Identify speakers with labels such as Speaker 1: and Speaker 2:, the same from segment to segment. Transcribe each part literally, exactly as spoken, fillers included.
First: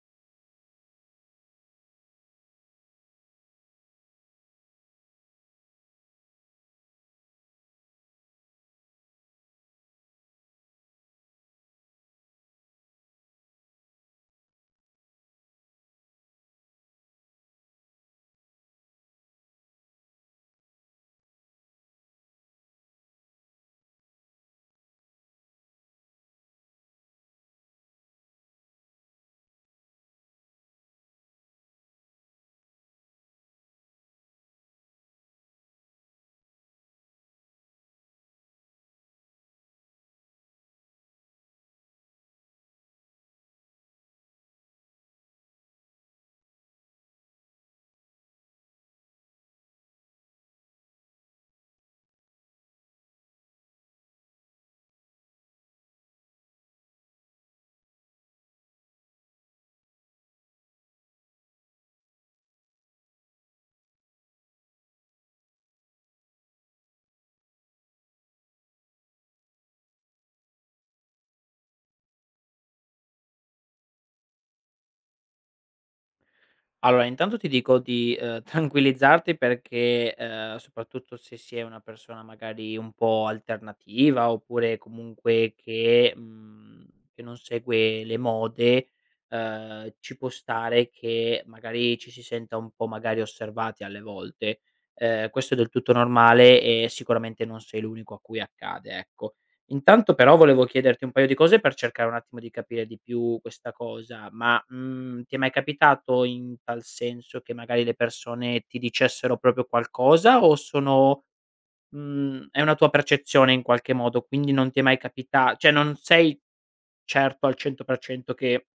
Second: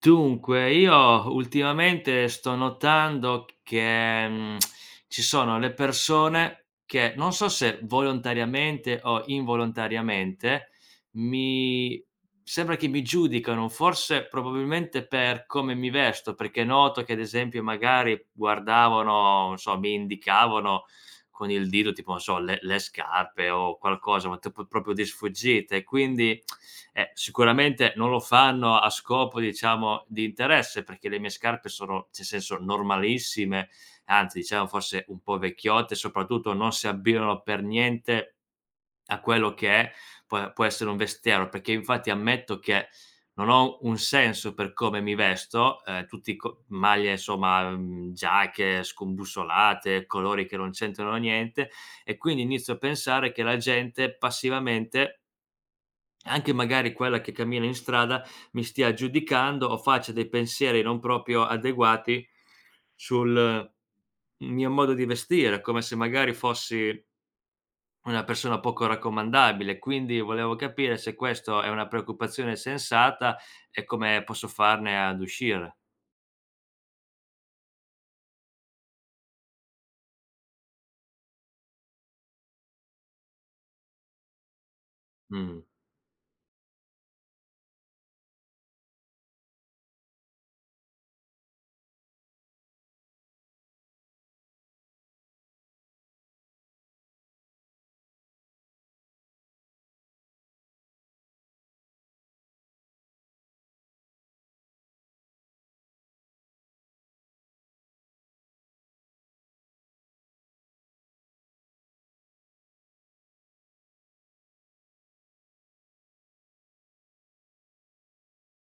Speaker 1: Dunque, io ultimamente sto notando che, mhmm, ci sono le persone che, non so se volontariamente o involontariamente, mi sembra che mi giudicano, forse probabilmente per come mi vesto, perché noto che ad esempio magari guardavano, non so, mi indicavano con il dito, tipo non so, le le scarpe o qualcosa, ma tipo proprio di sfuggita e quindi, eh, sicuramente non lo fanno a scopo, diciamo, di interesse, perché le mie scarpe sono, cioè senso, normalissime, anzi diciamo forse un po' vecchiotte, soprattutto non si abbinano per niente a quello che è può può essere un vestiero, perché infatti ammetto che non ho un senso per come mi vesto, ehm, tutti co maglie insomma, mhmm, giacche scombussolate, colori che non c'entrano niente, e quindi inizio a pensare che la gente passivamente, anche magari quella che cammina in strada, mi stia giudicando o faccia dei pensieri non proprio adeguati sul mm, mio modo di vestire, come se magari fossi una persona poco raccomandabile. Quindi volevo capire se questo è una preoccupazione sensata e come posso farne ad uscire.
Speaker 2: Allora, intanto ti dico di, ehm, tranquillizzarti perché, ehm, soprattutto se si è una persona magari un po' alternativa, oppure comunque
Speaker 1: Mh.
Speaker 2: che mhmm, che non segue le mode, ehm, ci può stare che magari ci si senta un po' magari osservati alle volte. Ehm, questo è del tutto normale e sicuramente non sei l'unico a cui accade, ecco. Intanto però volevo chiederti un paio di cose per cercare un attimo di capire di più questa cosa, ma, mhmm, ti è mai capitato in tal senso che magari le persone ti dicessero proprio qualcosa o sono mhmm, è una tua percezione in qualche modo, quindi non ti è mai capita cioè non sei certo al cento per cento che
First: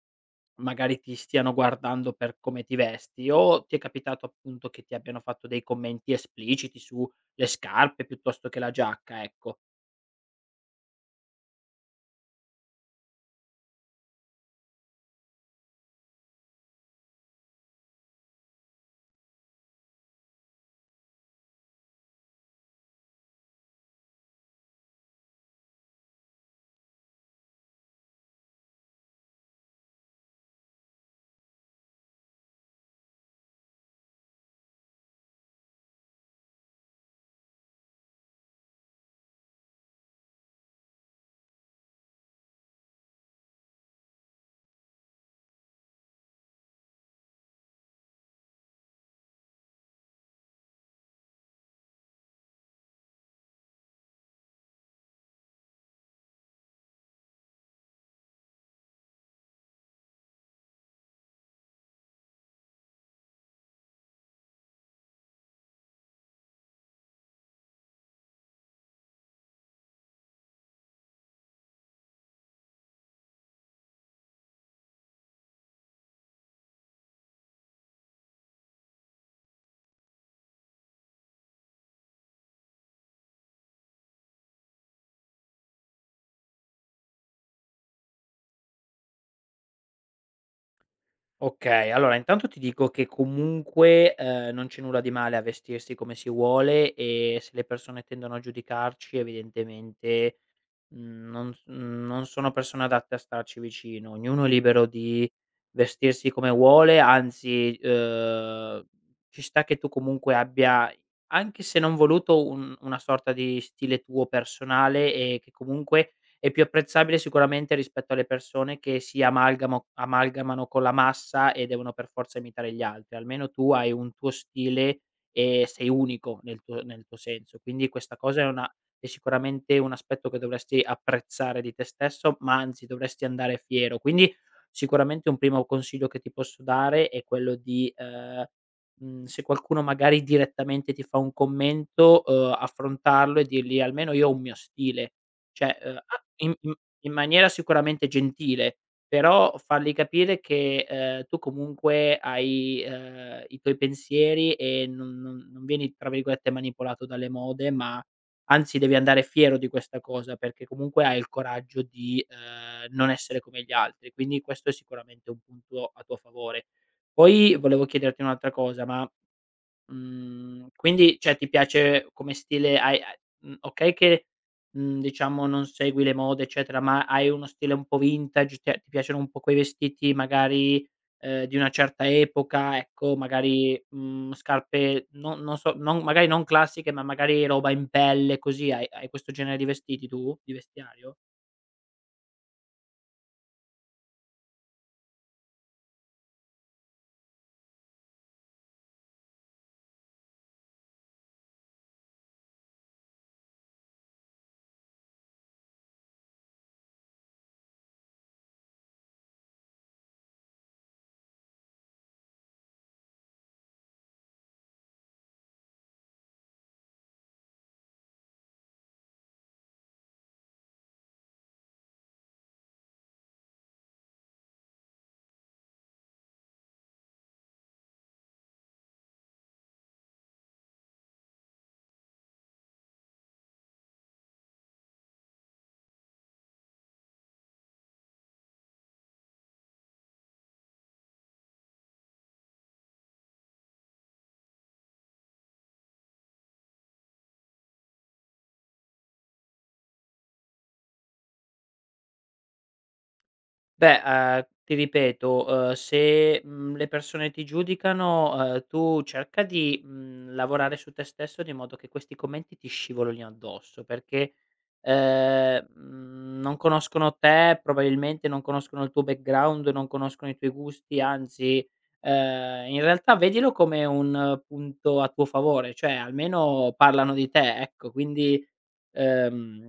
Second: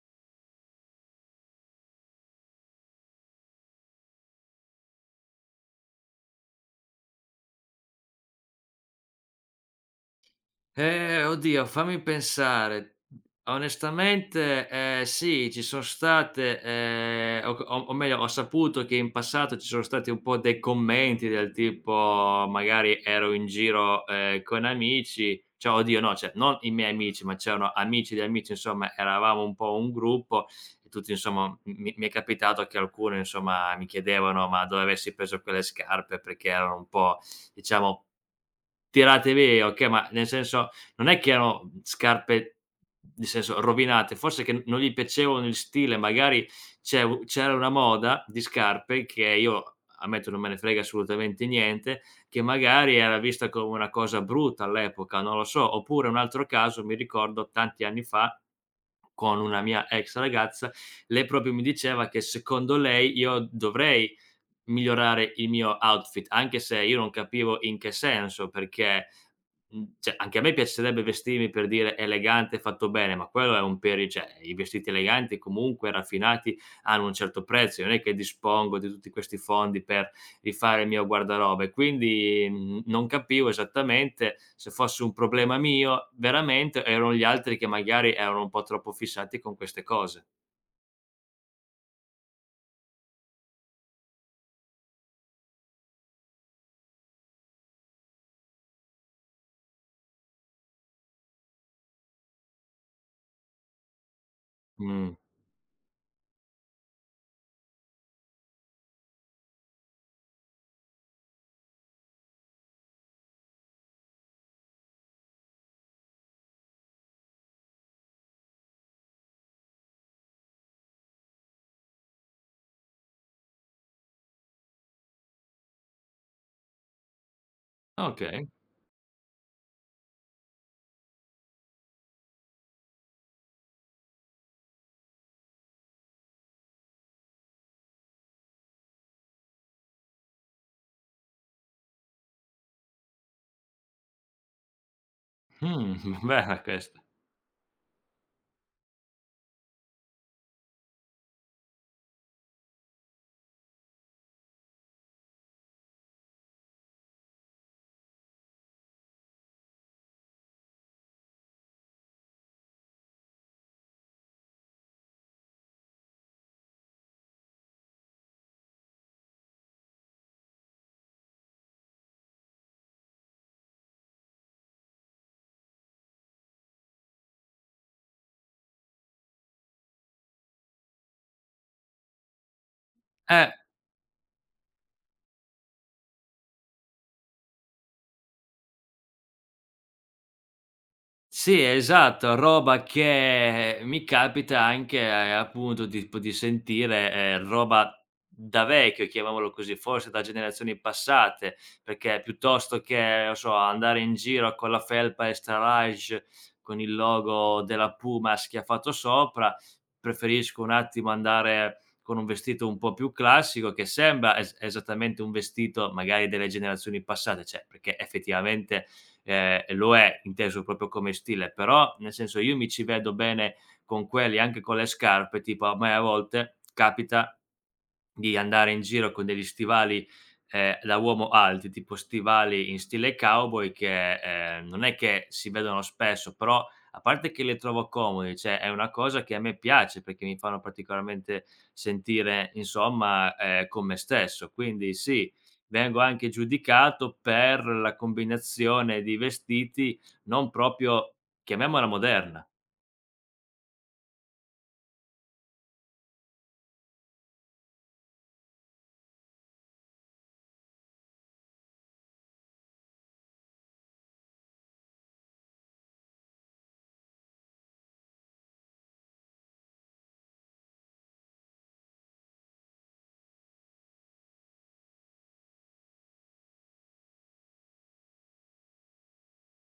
Speaker 2: magari ti stiano guardando per come ti vesti o ti è capitato appunto che ti abbiano fatto dei commenti espliciti sulle scarpe piuttosto che la giacca, ecco?
Speaker 1: Eh, oddio, fammi pensare. Onestamente, ehm, sì, ci son state, ehm, o c o o meglio, ho saputo che in passato ci sono stati un po' dei commenti del tipo, magari ero in giro, ehm, con amici, cioè oddio no, cioè non i miei amici, ma c'erano amici di amici, insomma eravamo un po' un gruppo e tutti insomma m mi mi è capitato che alcuni insomma mi chiedevano: "Ma dove avessi preso quelle scarpe?" Perché erano un po', diciamo, tirate via. Okay, ma nel senso non è che erano scarpe nel senso rovinate, forse che non gli piacevano il stile, magari c'è u c'era una moda di scarpe che io ammetto non me ne frega assolutamente niente, che magari era vista come una cosa brutta all'epoca, non lo so. Oppure un altro caso, mi ricordo tanti anni fa, con una mia ex ragazza, lei proprio mi diceva che secondo lei io dovrei migliorare il mio outfit, anche se io non capivo in che senso, perché, mhmm, cioè anche a me piacerebbe vestirmi per dire elegante, fatto bene, ma quello è un peri cioè i vestiti eleganti comunque raffinati hanno un certo prezzo, non è che dispongo di tutti questi fondi per rifare il mio guardaroba. E quindi, mhmm, non capivo esattamente se fosse un problema mio veramente o erano gli altri che magari erano un po' troppo fissati con queste cose.
Speaker 2: Okay, allora intanto ti dico che comunque, ehm, non c'è nulla di male a vestirsi come si vuole e se le persone tendono a giudicarci evidentemente, Mhmm, non s mhmm, non sono persone adatte a starci vicino. Ognuno è libero
Speaker 1: Mh,
Speaker 2: di vestirsi come vuole, anzi, uhm, ci sta che tu comunque abbia, anche se non voluto, un una sorta di stile tuo personale e che comunque è più apprezzabile sicuramente rispetto alle persone che si amalgamo amalgamano con la massa e devono per forza imitare gli altri. Almeno tu hai un tuo stile e sei unico nel tuo nel tuo senso. Quindi questa cosa è
Speaker 1: okay.
Speaker 2: una è sicuramente un aspetto che dovresti apprezzare di te stesso, ma anzi dovresti andare fiero. Quindi sicuramente un primo consiglio che ti posso dare è quello di, ehm, mhmm, se qualcuno magari direttamente ti fa un commento, uhm, affrontarlo e dirgli: "Almeno io ho un mio stile." Cioè, uhm,
Speaker 1: Mh,
Speaker 2: a in
Speaker 1: bella
Speaker 2: in
Speaker 1: questa.
Speaker 2: in maniera sicuramente gentile, però fargli capire che, ehm, tu comunque hai, ehm, i tuoi pensieri e non non non vieni, tra virgolette, "manipolato dalle mode", ma anzi devi andare fiero di questa cosa, perché comunque hai il coraggio di, ehm, non essere come gli altri, quindi questo è sicuramente un punto a tuo favore. Poi volevo chiederti un'altra cosa, ma Mhmm, quindi cioè ti piace come stile hai hai mhmm, okay che, mhmm, diciamo non segui le mode eccetera, ma hai uno stile un po' vintage, ti ti piacciono un po' quei vestiti magari, ehm, di una certa epoca, ecco,
Speaker 1: Eh,
Speaker 2: magari, mhmm, scarpe non non so, non magari non classiche, ma magari roba in pelle così, hai hai questo genere di vestiti tu? Di vestiario?
Speaker 1: sì, esatto, roba che mi capita anche, ehm, appunto di p di sentire, ehm, roba da vecchio, chiamiamolo così, forse da generazioni passate, perché piuttosto che, non so, andare in giro con la felpa extra large con il logo della Puma schiaffato sopra, preferisco un attimo andare con un vestito un po' più classico che sembra es esattamente un vestito magari delle generazioni passate, cioè perché effettivamente, ehm, e lo è, inteso proprio come stile. Però nel senso io mi ci vedo bene con quelli, anche con le scarpe, tipo a me a volte capita di andare in giro con degli stivali, ehm, da uomo alti, tipo stivali in stile cowboy che, ehm, non è che si vedono spesso, però a parte che li trovo comodi, cioè è una cosa che a me piace perché mi fanno particolarmente sentire insomma, ehm, con me stesso. Quindi sì, vengo anche giudicato per la combinazione di vestiti non proprio, chiamiamola, moderna.
Speaker 2: Beh, ehm, ti ripeto, uhm, se, mhmm, le persone ti giudicano, ehm, tu cerca di, mhmm, lavorare su te stesso di modo che questi commenti ti scivolino addosso, perché, ehm, mhmm, non conoscono te, probabilmente non conoscono il tuo background, non conoscono i tuoi gusti, anzi, ehm, in realtà vedilo come un eh, punto a tuo favore, cioè almeno parlano di te, ecco, quindi, ehm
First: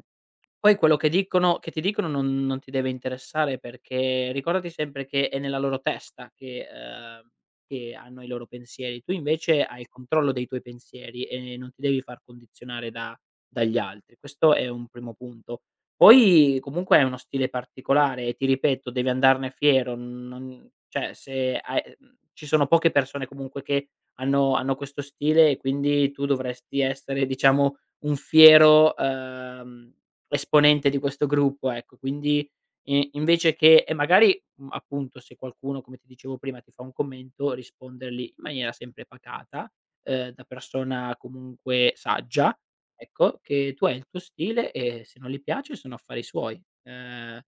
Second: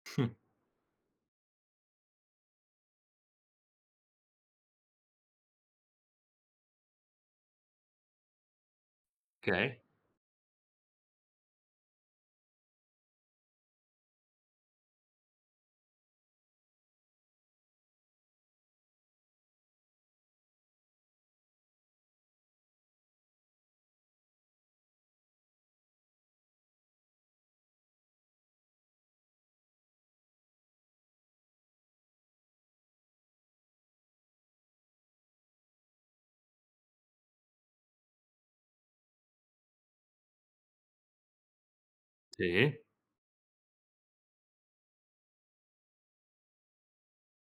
Speaker 2: poi quello che dicono che ti dicono non non ti deve interessare, perché ricordati sempre che è nella loro testa che ehm, che hanno i loro pensieri. Tu invece
Speaker 1: Okay?
Speaker 2: hai il controllo dei tuoi pensieri e non ti devi far condizionare da dagli altri. Questo è un primo punto. Poi comunque è uno stile particolare e ti ripeto devi andarne fiero, non cioè se hai mhmm, ci sono poche persone comunque che hanno hanno questo stile e quindi tu dovresti essere diciamo un fiero, ehm esponente di questo gruppo, ecco. Quindi i invece che e magari, mhmm, appunto se qualcuno, come ti dicevo prima, ti fa un commento, rispondergli in maniera sempre pacata, ehm, da persona comunque saggia,
Speaker 1: Sì,
Speaker 2: ecco, che tu hai il tuo stile e se non gli piace sono affari suoi. Ehm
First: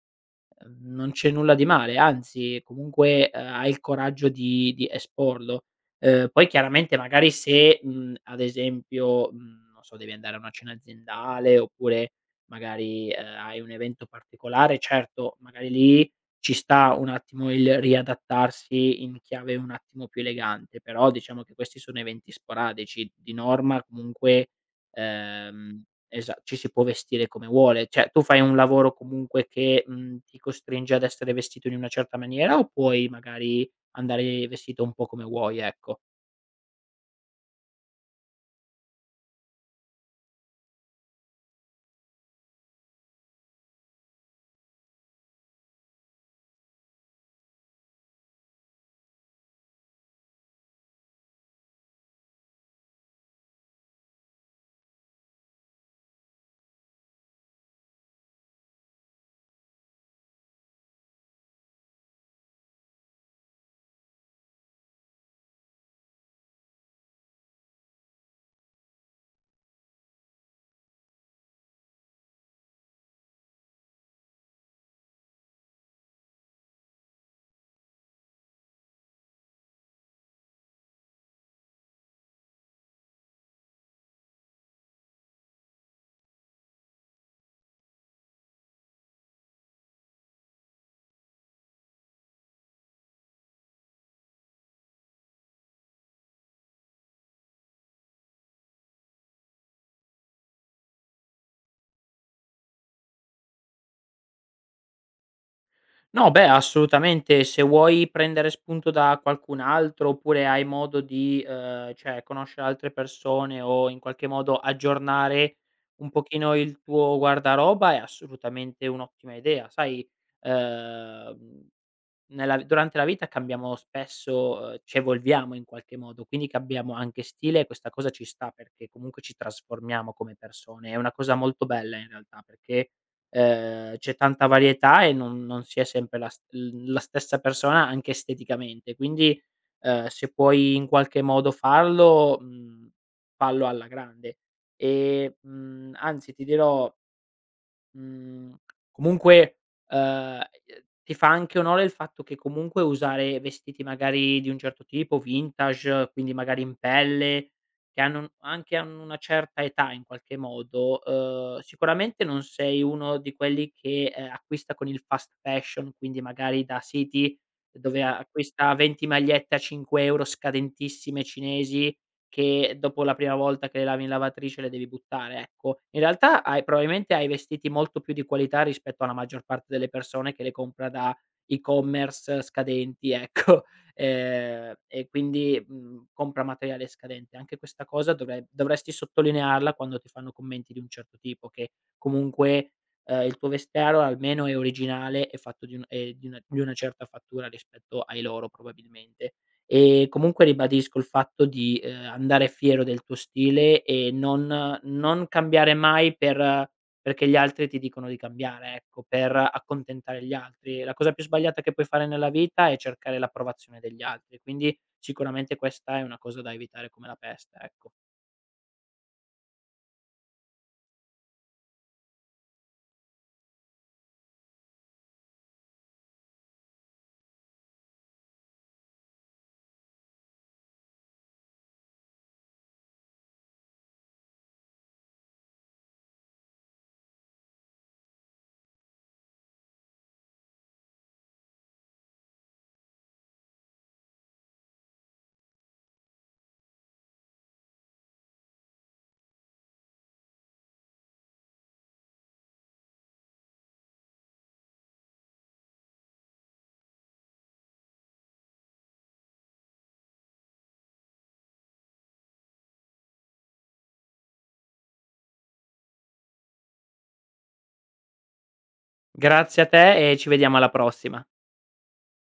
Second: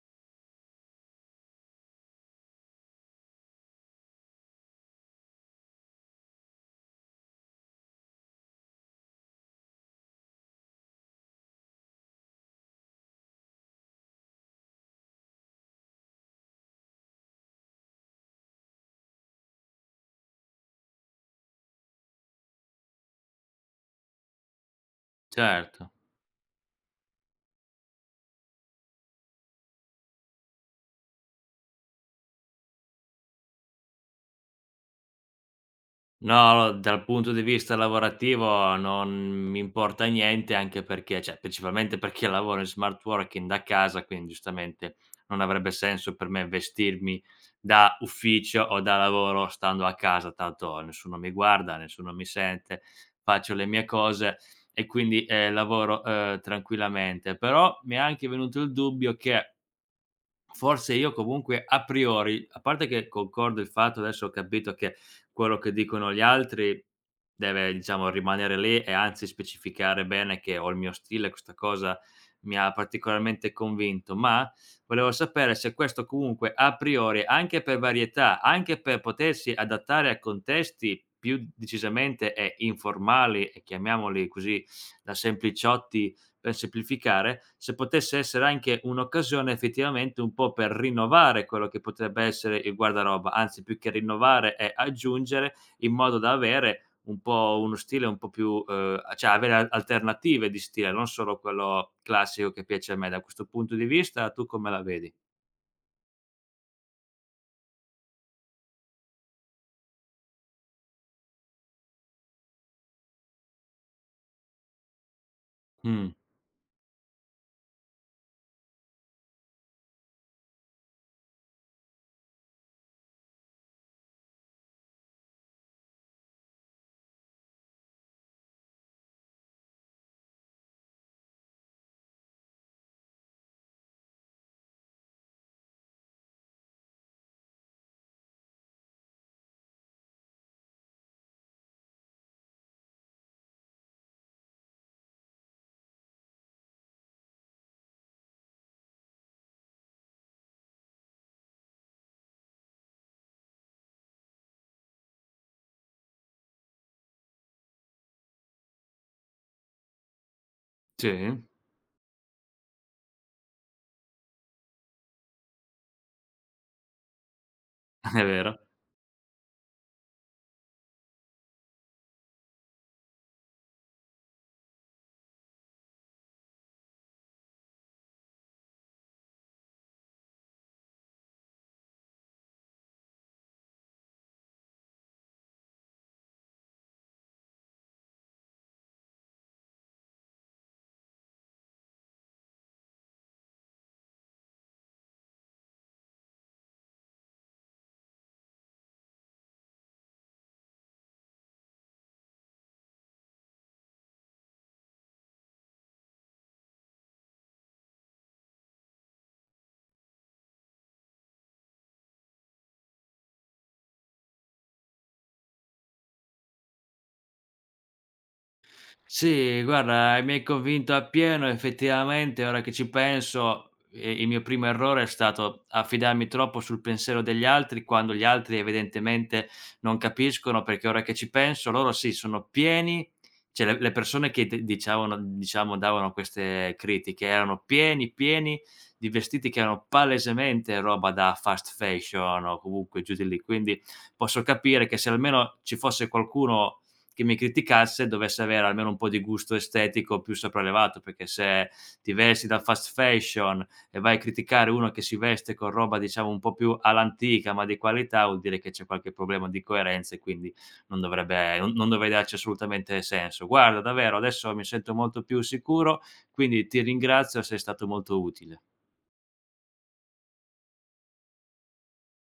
Speaker 2: Ehm, Non c'è nulla di male, anzi comunque, ehm, hai il coraggio di di esporlo. Ehm, poi chiaramente magari se, mhmm, ad esempio, mhmm, non so, devi andare a una cena aziendale oppure magari, ehm, hai un evento particolare, certo magari lì ci sta un attimo il riadattarsi in chiave un attimo più elegante, però diciamo che questi sono eventi sporadici. Di norma comunque, ehm
Speaker 1: certo.
Speaker 2: Esa ci si può vestire come vuole. Cioè, tu fai un lavoro comunque che, mhmm, ti costringe ad essere vestito in una certa maniera o puoi magari andare vestito un po' come vuoi, ecco?
Speaker 1: No, dal punto di vista lavorativo non mi importa niente, anche perché cioè, principalmente perché lavoro in smart working da casa, quindi giustamente non avrebbe senso per me vestirmi da ufficio o da lavoro stando a casa, tanto nessuno mi guarda, nessuno mi sente, faccio le mie cose e quindi, ehm, lavoro, ehm, tranquillamente. Però mi è anche venuto il dubbio che forse io comunque a priori, a parte che concordo il fatto, adesso ho capito che quello che dicono gli altri deve, diciamo, rimanere lì, e anzi specificare bene che ho il mio stile, questa cosa mi ha particolarmente convinto. Ma volevo sapere se questo comunque a priori, anche per varietà, anche per potersi adattare a contesti più decisamente, ehm, informali e chiamiamoli così da sempliciotti, per semplificare, se potesse essere anche un'occasione effettivamente un po' per rinnovare quello che potrebbe essere il guardaroba, anzi più che rinnovare è aggiungere, in modo da avere un po' uno stile un po' più ehm, cioè avere a alternative di stile, non solo quello classico che piace a me. Da questo punto di vista tu come la vedi?
Speaker 2: No, beh, assolutamente. Se vuoi prendere spunto da qualcun altro oppure hai modo di, uhm, cioè conoscere altre persone o in qualche modo aggiornare un
Speaker 1: Mh,
Speaker 2: pochino il tuo guardaroba è assolutamente un'ottima idea, sai, uhm Nella Durante la vita cambiamo spesso, uhm, ci evolviamo in qualche modo, quindi cambiamo anche stile e questa cosa ci sta perché comunque ci trasformiamo come persone. È una cosa molto bella in realtà perché, ehm, c'è tanta varietà e non non si è sempre la s l la stessa persona anche esteticamente. Quindi, ehm, se puoi in qualche modo farlo, mhmm, fallo alla grande. E, mhmm, anzi ti dirò Mhmm, comunque, uhm, ehm, ti fa anche onore il fatto che comunque usare vestiti magari di un certo tipo, vintage, quindi magari in pelle, che hanno un anche hanno una certa età in qualche modo.
Speaker 1: sì,
Speaker 2: Uhm, sicuramente non sei uno di quelli che, ehm, acquista con il fast fashion, quindi magari da siti dove
Speaker 1: è vero.
Speaker 2: acquista venti magliette a cinque euro scadentissime cinesi che dopo la prima volta che le lavi in lavatrice le devi buttare, ecco. In realtà hai probabilmente hai vestiti molto più di qualità rispetto alla maggior parte delle persone che le compra da e-commerce scadenti, ecco. Ehm, e quindi, mhmm, compra materiale scadente. Anche questa cosa dovre dovresti sottolinearla quando ti fanno commenti di un certo tipo, che comunque, ehm, il tuo vestiario almeno è originale e fatto di un ehm, di una di una certa fattura rispetto ai loro probabilmente. Ehm, comunque ribadisco il fatto di, ehm, andare fiero del tuo stile e non non cambiare mai per perché gli altri ti dicono di cambiare, ecco, per accontentare gli altri. La cosa più sbagliata che puoi fare nella vita è cercare l'approvazione degli altri, quindi sicuramente questa è una cosa da evitare come la peste, ecco.
Speaker 1: Sì, guarda, mi hai convinto appieno. Effettivamente, ora che ci penso, ehm, il mio primo errore è stato affidarmi troppo sul pensiero degli altri, quando gli altri evidentemente non capiscono, perché ora che ci penso loro sì, sono pieni, cioè le le persone che d dicevano, diciamo, davano queste critiche erano pieni, pieni di vestiti che erano palesemente roba da fast fashion o comunque giù di lì. Quindi posso capire, che se almeno ci fosse qualcuno che mi criticasse dovesse avere almeno un po' di gusto estetico più sopraelevato, perché se ti vesti da fast fashion e vai a criticare uno che si veste con roba, diciamo, un po' più all'antica ma di qualità, vuol dire che c'è qualche problema di coerenza e quindi non dovrebbe non non dovrebbe darci assolutamente senso. Guarda, davvero adesso mi sento molto più sicuro, quindi ti ringrazio, sei stato molto utile.
Speaker 2: Grazie a te e ci vediamo alla prossima.